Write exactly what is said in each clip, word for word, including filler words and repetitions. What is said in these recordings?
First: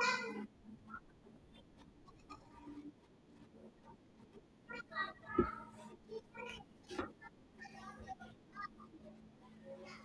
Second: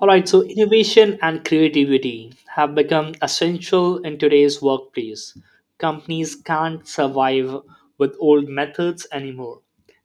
All right, so innovation and creativity have become essential in today's workplace. Companies can't survive with old methods anymore.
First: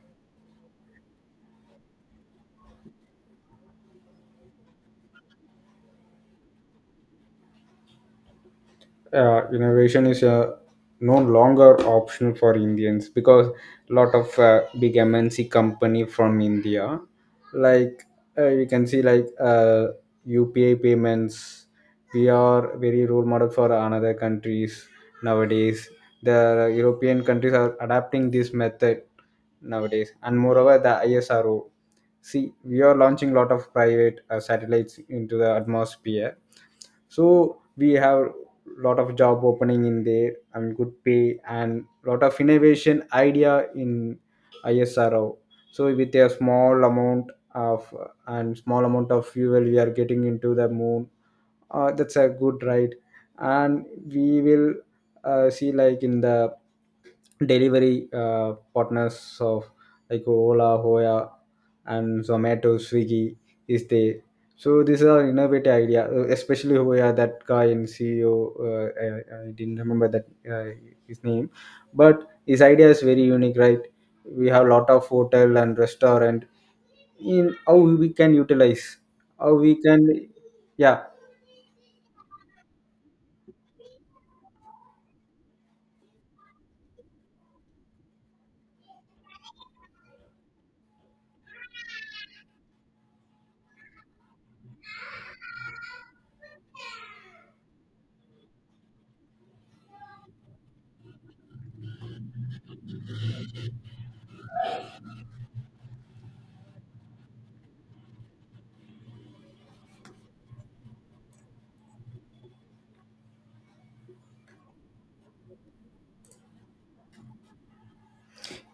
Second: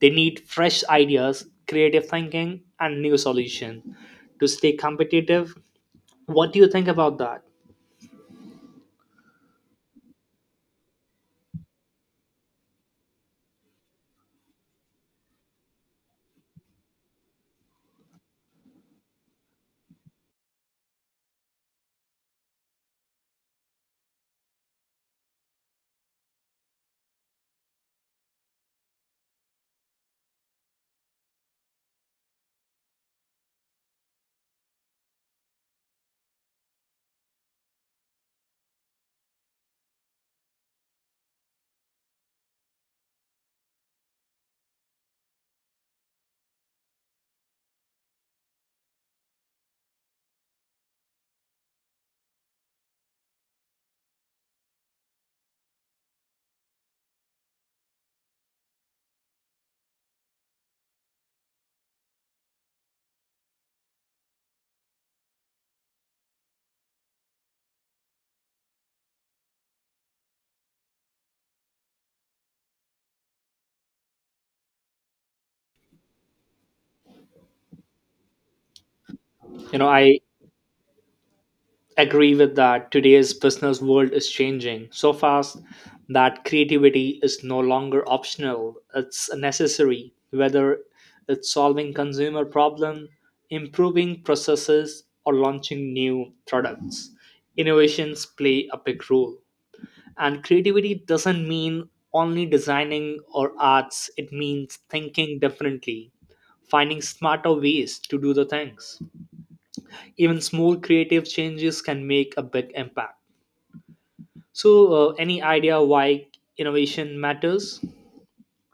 They need fresh ideas, creative thinking, and new solutions to stay competitive. What do you think about that? Uh, innovation is uh, no longer optional for Indians because a lot of uh, big M N C company from India, like uh, you can see like uh, U P I payments. We are very role model for another countries nowadays. The European countries are adapting this method nowadays, and moreover the ISRO. See, we are launching a lot of private uh, satellites into the atmosphere, so we have lot of job opening in there, and good pay, and lot of innovation idea in ISRO. So with a small amount of and small amount of fuel, we are getting into the moon. Uh, that's a good ride, and we will uh, see like in the delivery uh, partners of like Ola, Hoya, and Zomato, Swiggy is there. So these are innovative idea, uh, especially Hoya, that guy in C E O. Uh, I, I didn't remember that uh, his name, but his idea is very unique, right? We have lot of hotel and restaurant in how we can utilize, how You we know, I can, yeah, agree with that. Today's business world is changing so fast that creativity is no longer optional, it's necessary. Whether it's solving consumer problem, improving processes, or launching new products, innovations play a big role. And creativity doesn't mean only designing or arts, it means thinking differently, finding smarter ways to do the things. Even small creative changes can make a big impact. So, uh, any idea why innovation matters?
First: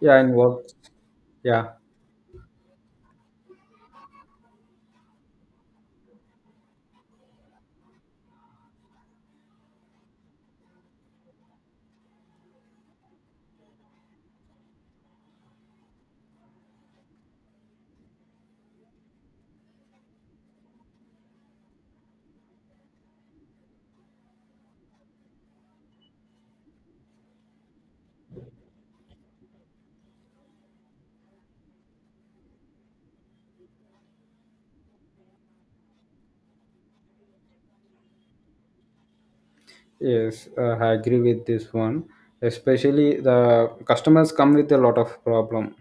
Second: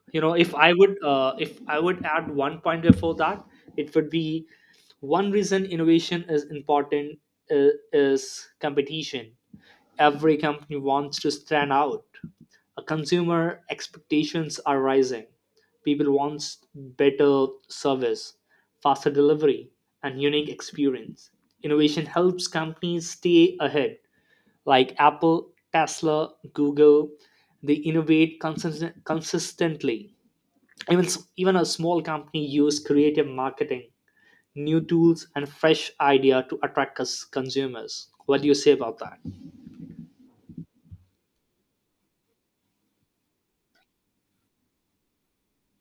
yeah, you know and if i work, would uh, If yeah. I would add one point before that, it would be one reason innovation is important, uh, is competition. Every company wants to stand out. Uh, consumer expectations are rising. People wants better service, faster delivery, and unique experience. Innovation helps companies stay ahead, like Apple, Tesla, Google. They innovate consist- consistently. Even s- even a small company use creative marketing, new tools, and fresh idea to attract cus- consumers. What do you say about that? Yes, uh, I agree with this one. Especially the customers come with a lot of problem.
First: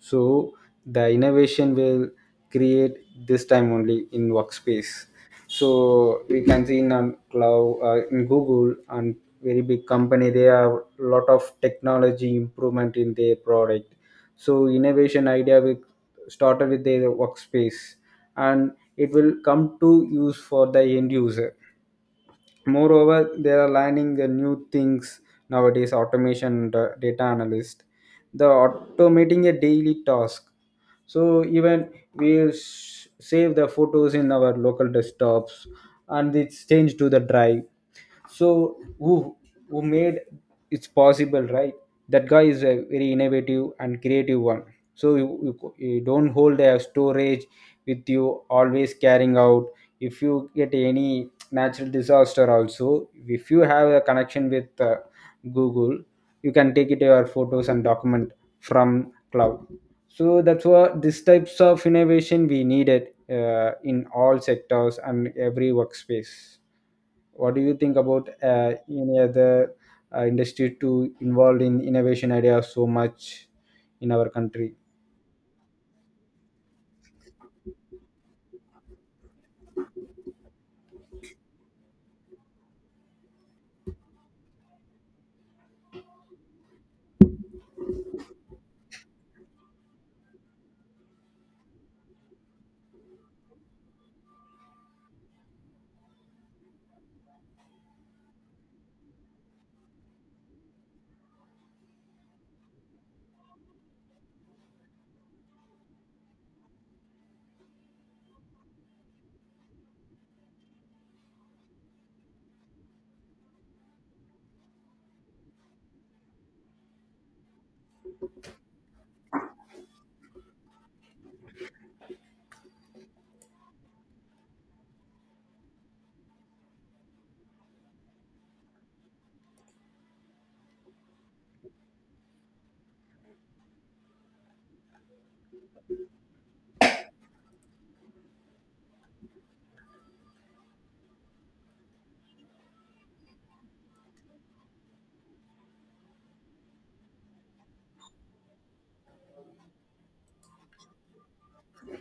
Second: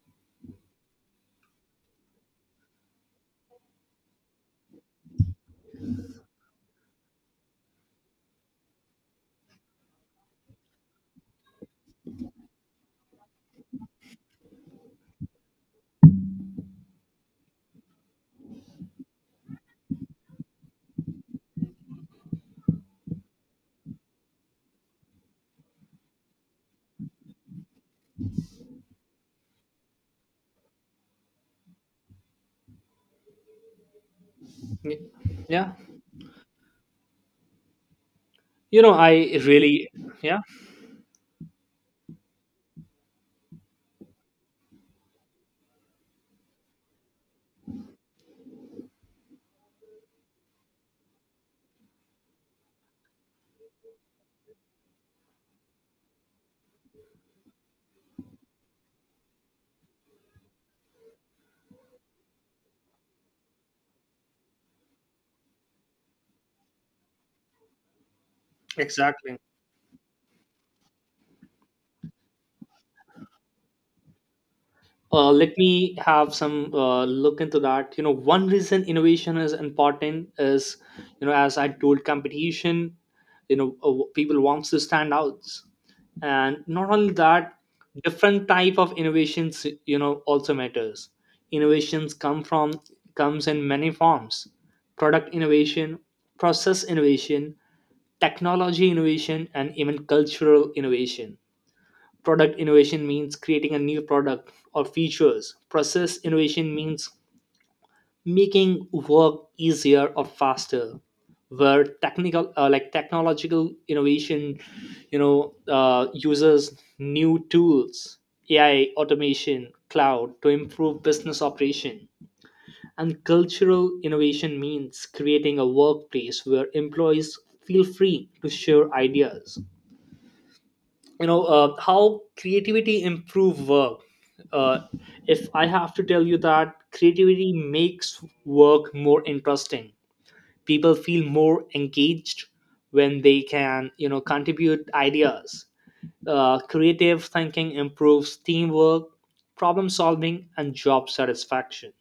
So the innovation will create this time only in workspace. So we can see in um, cloud, uh, in Google and very big company, they have lot of technology improvement in their product. So innovation idea will started with their workspace, and it will come to use for the end user. Moreover they are learning the new things nowadays: automation, da- data analyst, the automating a daily task. So even we sh- save the photos in our local Y- desktops, yeah. and it's changed to the drive. So You know, I who who really. made Yeah. it's possible, right? That guy is a very innovative and creative one. So you, you, you don't hold a storage with you, always carrying out. If you get any natural disaster also, if you have a connection with uh, Google, you can take it your photos and document from cloud. So that's what these types of innovation we needed uh, in all sectors and every workspace. What do you think about uh, any Exactly. other uh, industry to involved in innovation ideas so much in our country? Uh, let me have some uh, look into that. You know one reason innovation is important is, you know as I told, competition. You know uh, people wants to stand out, and not only that, different type of innovations, you know also matters. Innovations come from, comes in many forms: product innovation, process innovation, technology innovation, and even cultural innovation. Product innovation means creating a new product or features. Process innovation means making work easier or faster. Where technical, uh, like technological innovation, you know, uh, uses new tools, A I, automation, cloud to improve business operation. And cultural innovation means creating a workplace where employees feel free to share ideas. You know uh, how creativity improve work? Uh, if I have to tell you that creativity makes work more interesting, people feel more engaged when they can you know contribute ideas. Uh, creative thinking improves teamwork, problem solving, and job satisfaction.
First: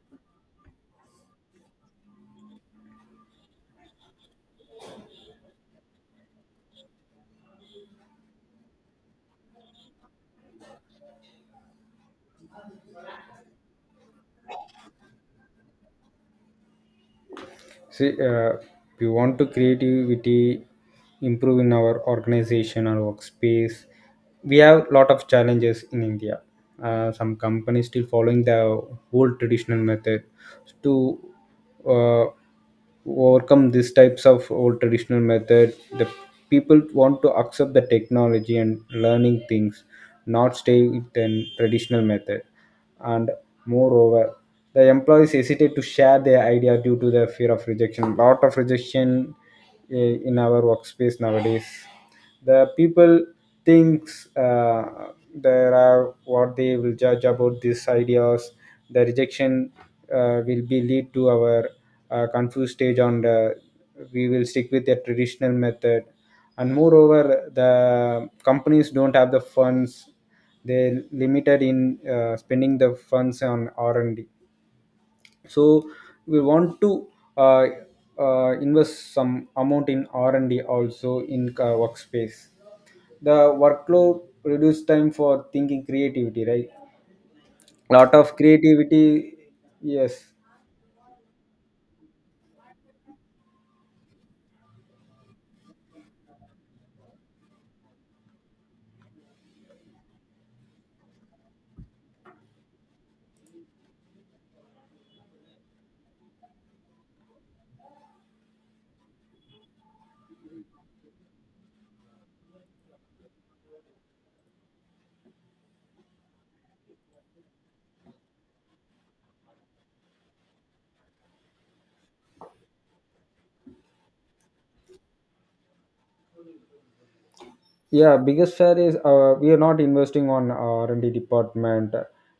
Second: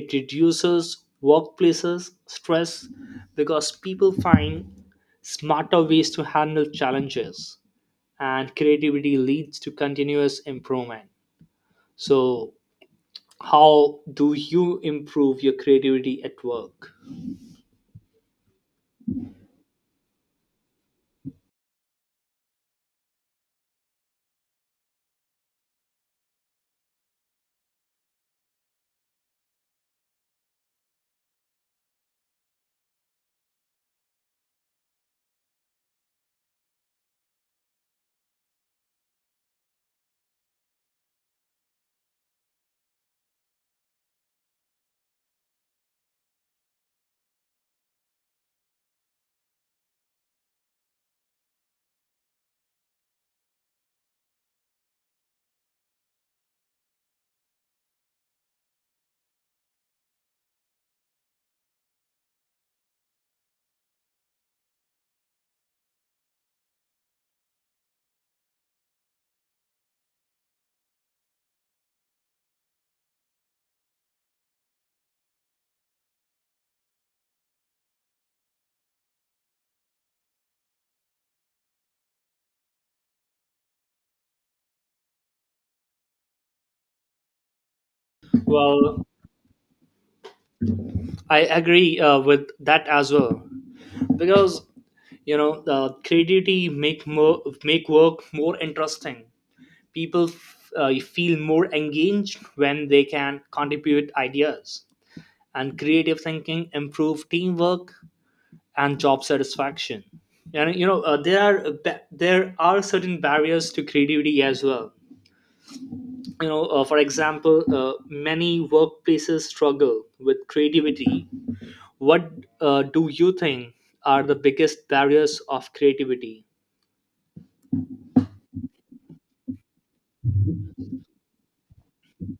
It reduces workplaces stress because people find smarter ways to handle challenges, and creativity leads to continuous improvement. So, how do you improve your creativity at work? See, uh, we want to creativity improve in our organization or workspace. We have lot of challenges in India. Uh, some companies still following the old traditional method to uh, overcome these types of old traditional method. The people want to accept the technology and learning things, not stay with the traditional method, and moreover the employees hesitate to share their idea due to the fear of rejection, lot of rejection uh, in our workspace nowadays. The people thinks uh, there are what they will judge about these ideas. The rejection uh, will be lead to our uh, confused stage, on the we will stick with the traditional method. And moreover the companies don't have the funds, they limited in uh, spending the funds on r&d. So we want to uh, uh, invest some amount in r&d, also in uh, workspace the workload, reduce time for thinking creativity, right? Lot of Well, creativity, yes. I agree uh, with that as well, because you know uh, creativity make more make work more interesting. People f- uh, feel more engaged when they can contribute ideas, and creative thinking improve teamwork and job satisfaction. And you know uh, there are uh, ba- there are certain barriers to creativity as well. You know uh, for example, uh, many workplaces struggle with creativity. What uh, do you think are the biggest barriers of creativity? Yeah, biggest share is uh, we are not investing on r&d department.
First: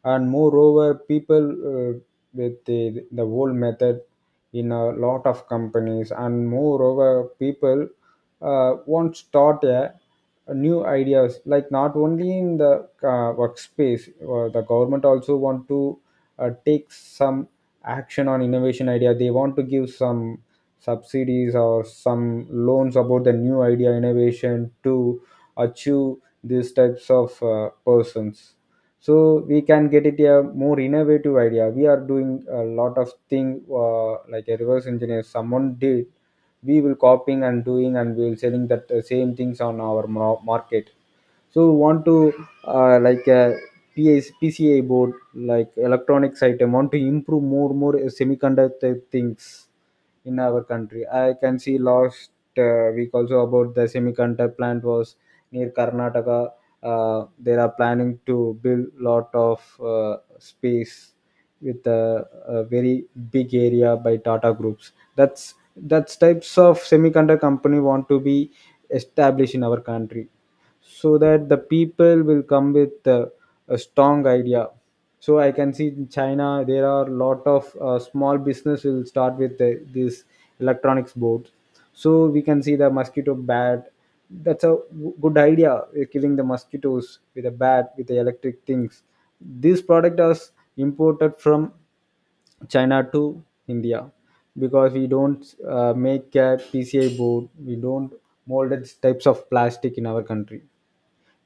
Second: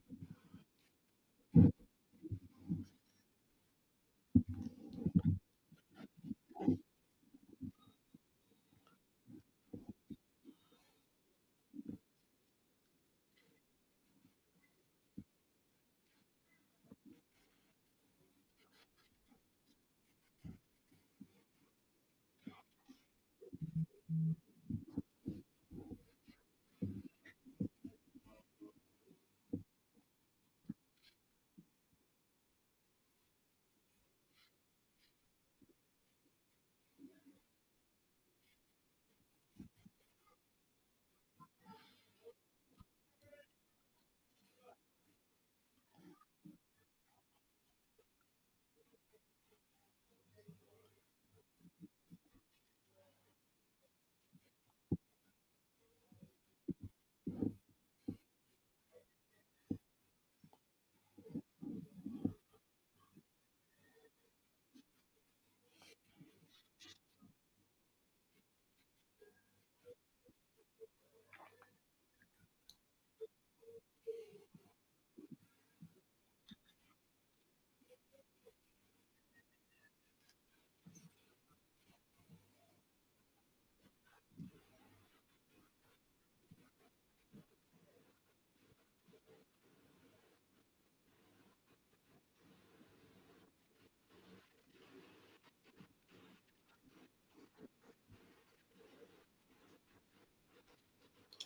And moreover people uh, with the, the old method in a lot of companies. And moreover people uh, want start a, a new ideas, like not only in the uh, workspace, uh, the government also want to uh, take some action on innovation idea. They want to give some subsidies or some loans about the new idea innovation to achieve these types of uh, persons. So we can get it a more innovative idea. We are doing a lot of thing, uh, like a reverse engineer someone did, we will copying and doing, and we will selling that uh, same things on our mar- market. So want to uh, like a P As, pca board, like electronics item, want to improve more, more semiconductor things in our country. I can see last uh, week also about the semiconductor plant was near Karnataka. Uh, they are planning to build lot of uh, space with a, a very big area by Tata Groups. That's that's types of semiconductor company want to be established in our country, so that the people will come with uh, a strong idea. So I can see in China there are a lot of uh, small business will start with uh, this electronics board. So we can see the mosquito bat. That's a w- good idea, uh, killing the mosquitoes with a bat with the electric things. This product is imported from China to India because we don't uh, make a pci board, we don't mold it types of plastic in our country.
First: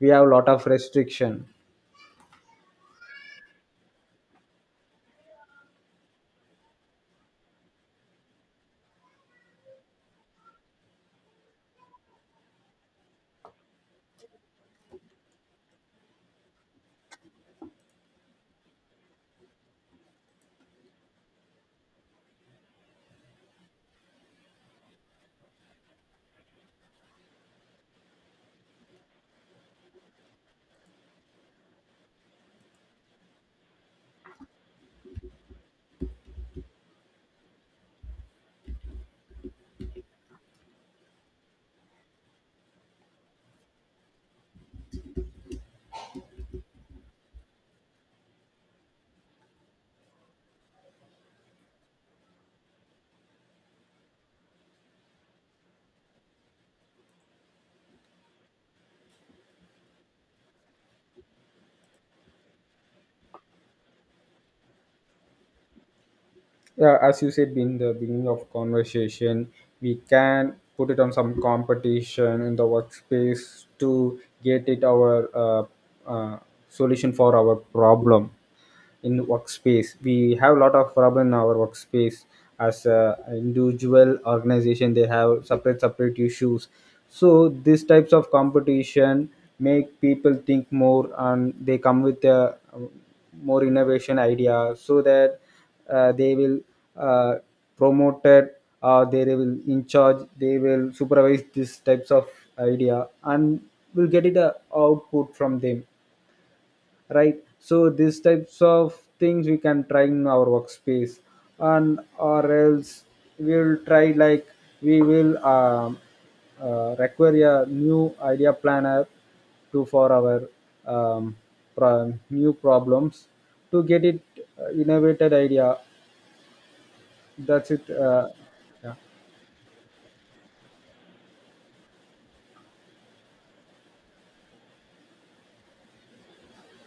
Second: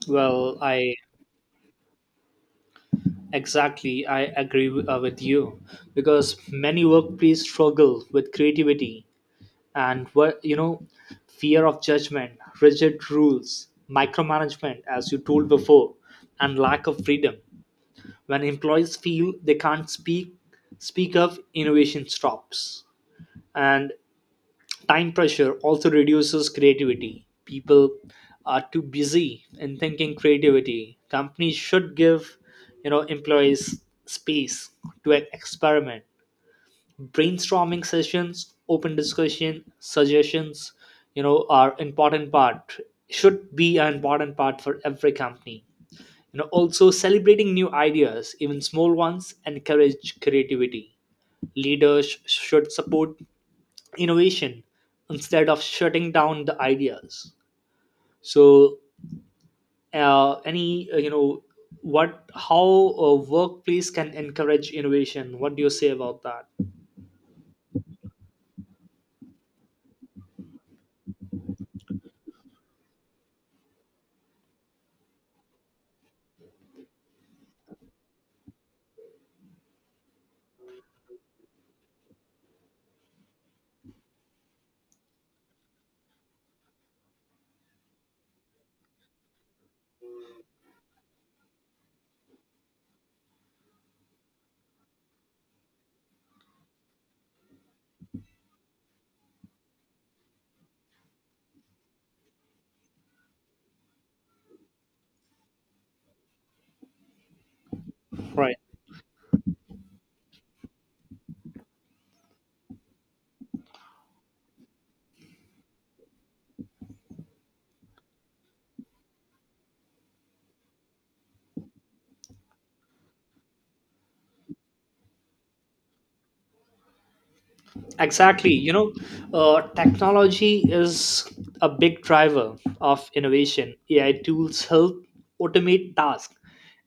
We have a lot well of i restriction. exactly, I agree w- uh, with you, because many workplaces struggle with creativity. And what, you know fear of judgment, rigid rules, micromanagement, as you told before, and lack of freedom. When employees feel they can't speak speak of, innovation stops. And time pressure also reduces creativity. People are too busy in thinking creativity. Companies should give, you know employees space to experiment. Brainstorming sessions, open discussion, suggestions, you know are important part, should be an important part for every company. You know also, celebrating new ideas, even small ones, encourage creativity. Leaders should support innovation instead of shutting down the ideas. So, uh, any, uh, you know what, how a workplace can encourage innovation? What do you say about that? Yeah, as you said in the beginning of conversation, we can put it on some competition in the workspace to get it our uh, uh, solution for our problem. In workspace we have a lot of problem in our workspace. As a individual organization they have separate separate issues. So these types of competition make people think more, and they come with a um, more innovation idea, so that uh, they will uh, promote it, or they will in charge, they will supervise these types of idea, and will get it a output from them, right? So these Right. types of things we can try in our workspace. And or else we'll try like, we will um, uh, require a new idea planner to for our um, pro- new problems to get it uh, innovated idea. That's it. uh, Exactly. You know, Yeah. uh, technology is a big driver of innovation. A I tools help automate tasks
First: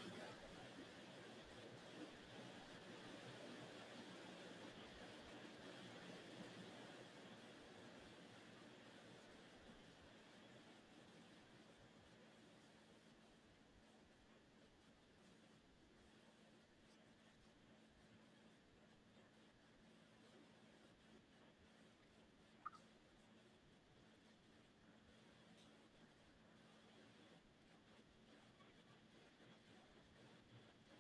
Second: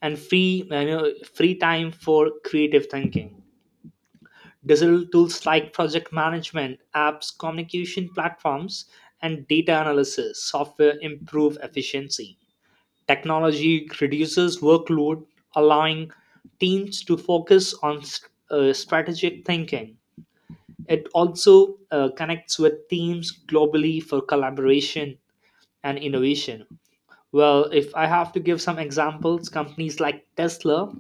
and free you know, free time for creative thinking. Digital tools like project management, apps, communication platforms, and data analysis software improve efficiency. Technology reduces workload, allowing teams to focus on s- uh, strategic thinking. It also uh, connects with teams globally for collaboration and innovation. Well, if I have to give some examples, companies like Tesla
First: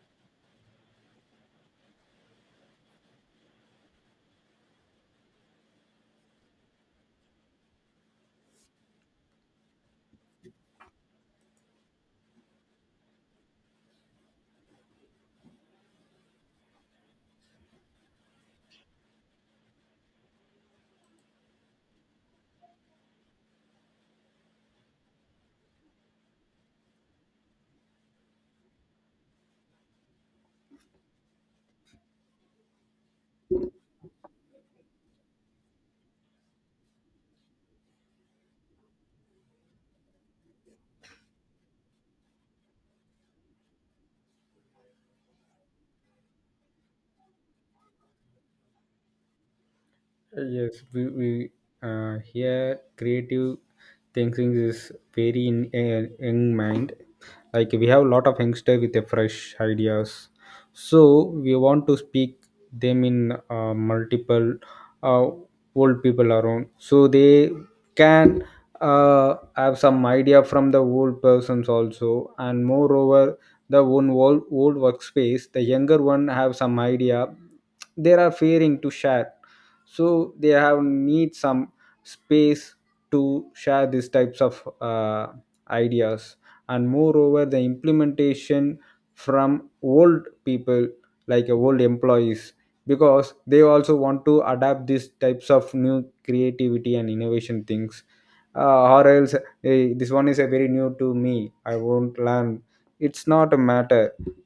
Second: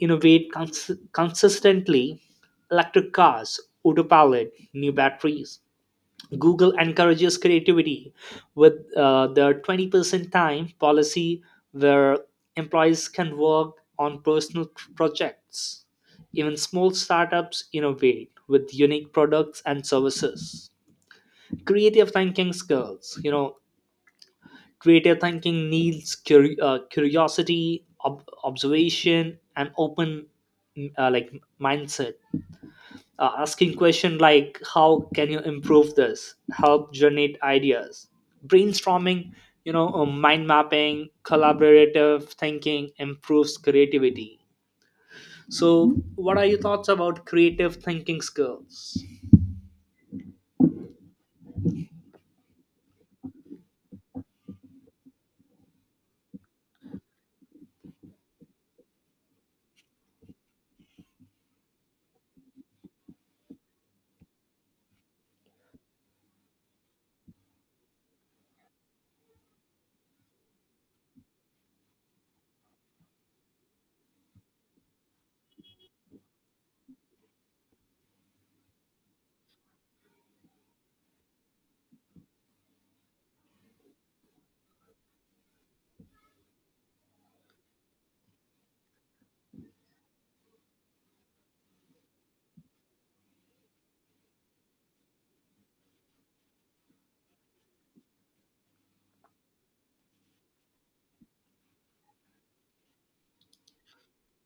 innovate cons- consistently. Electric cars, autopilot, new batteries. Google encourages creativity with uh, their twenty percent time policy, where employees can work on personal tr- projects. Even small startups innovate with unique products and services. Creative thinking skills, you know, creative thinking needs cur uh, curiosity, ob- observation, and open mm, uh, like mindset. Uh, asking question like how can you improve this help generate ideas. Brainstorming, you know uh, mind mapping, collaborative thinking improves creativity. So what are your thoughts about creative thinking skills? Yes, we, we uh, here creative thinking is very in uh, young mind. Like we have a lot of youngster with the fresh ideas, so we want to speak them in uh, multiple uh, old people around, so they can uh, have some idea from the old persons also. And moreover, the one old old workspace, the younger one have some idea. They are fearing to share, so they have need some space to share these types of uh, ideas. And moreover the implementation from old people, like uh, old employees, because they also want to adapt these types of new creativity and innovation things. Uh, or else, "Hey, this one is a very new to me, I won't learn, it's not a matter,"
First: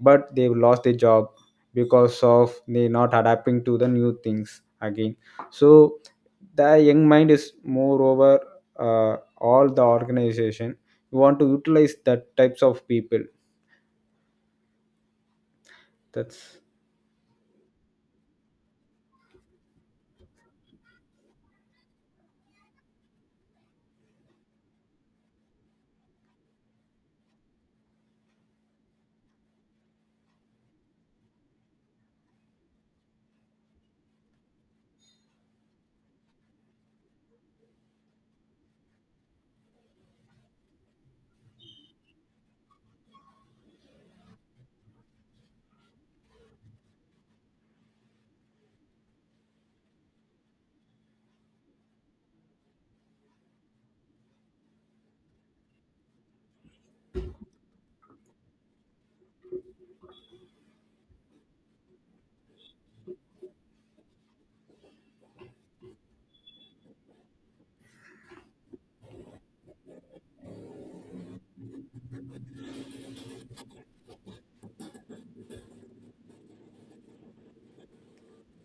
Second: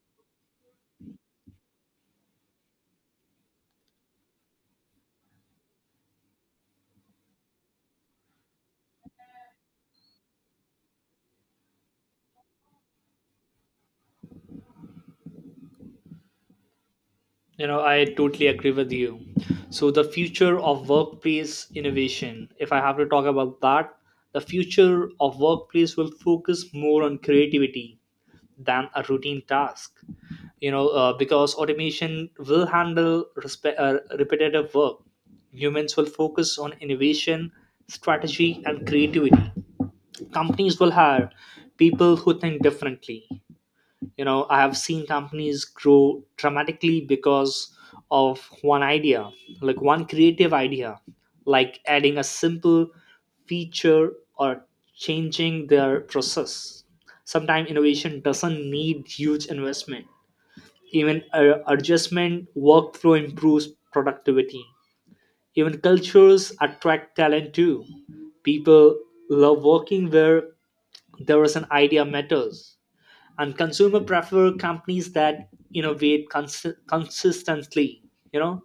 but they've lost their job because of they not adapting to the new things again. So the young mind is moreover uh, all the organization, you want to utilize that types of people. That's… You know, I totally agree with you. So, the future of workplace innovation, if I have to talk about that, the future of workplace will focus more on creativity than a routine task. You know, uh, because automation will handle respe- uh, repetitive work. Humans will focus on innovation, strategy, and creativity. Companies will hire people who think differently. You know i have seen companies grow dramatically because of one idea, like one creative idea, like adding a simple feature or changing their process. Sometimes innovation doesn't need huge investment. Even uh, adjustment workflow improves productivity. Even cultures attract talent too. People love working where there is an idea matters, and consumer prefer companies that innovate cons- consistently. You know,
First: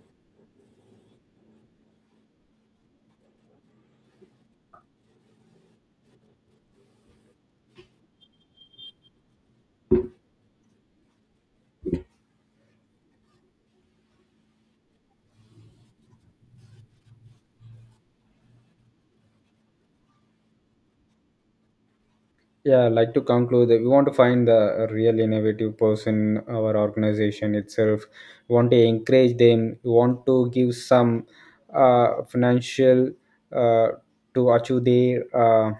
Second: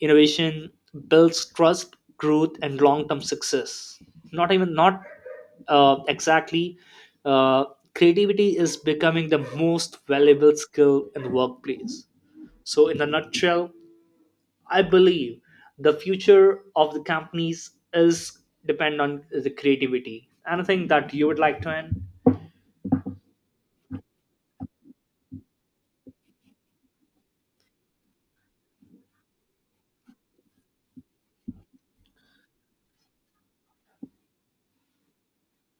innovation builds trust, growth, and long-term success. Not even not, uh, exactly, uh, creativity is becoming the most valuable skill in the workplace. So, in a nutshell, I believe the future of the companies is depend on the creativity. Anything that you would like to end? Yeah, like to conclude, that we want to find the real innovative person our organization itself. We want to encourage them, we want to give some uh, financial uh, to achieve their uh,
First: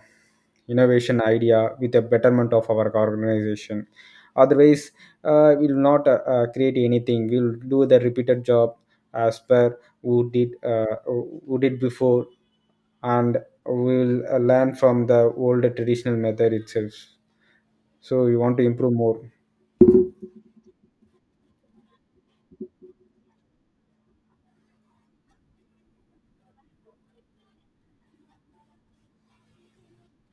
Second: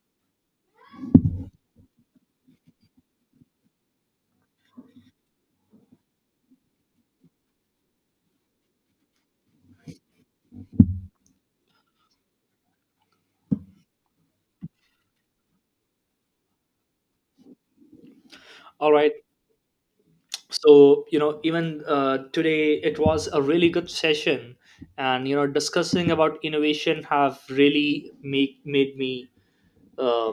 innovation idea with the betterment of our organization. Otherwise, uh, we will not uh, uh, create anything. We will do the repeated job as per who did, uh, who who did before, and we will uh, learn from the old traditional method itself. So we want to All improve right. more. So, you know even uh, today it was a really good session, and you know discussing about innovation have really make made me uh,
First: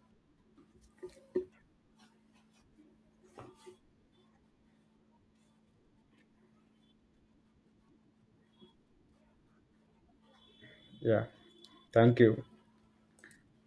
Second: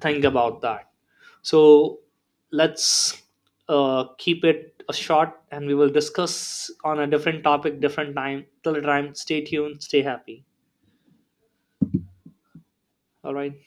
think about that. So, let's uh, keep it uh, short, and we will discuss on a different topic different time. Till the time, stay tuned, stay happy. Yeah, thank you. All right.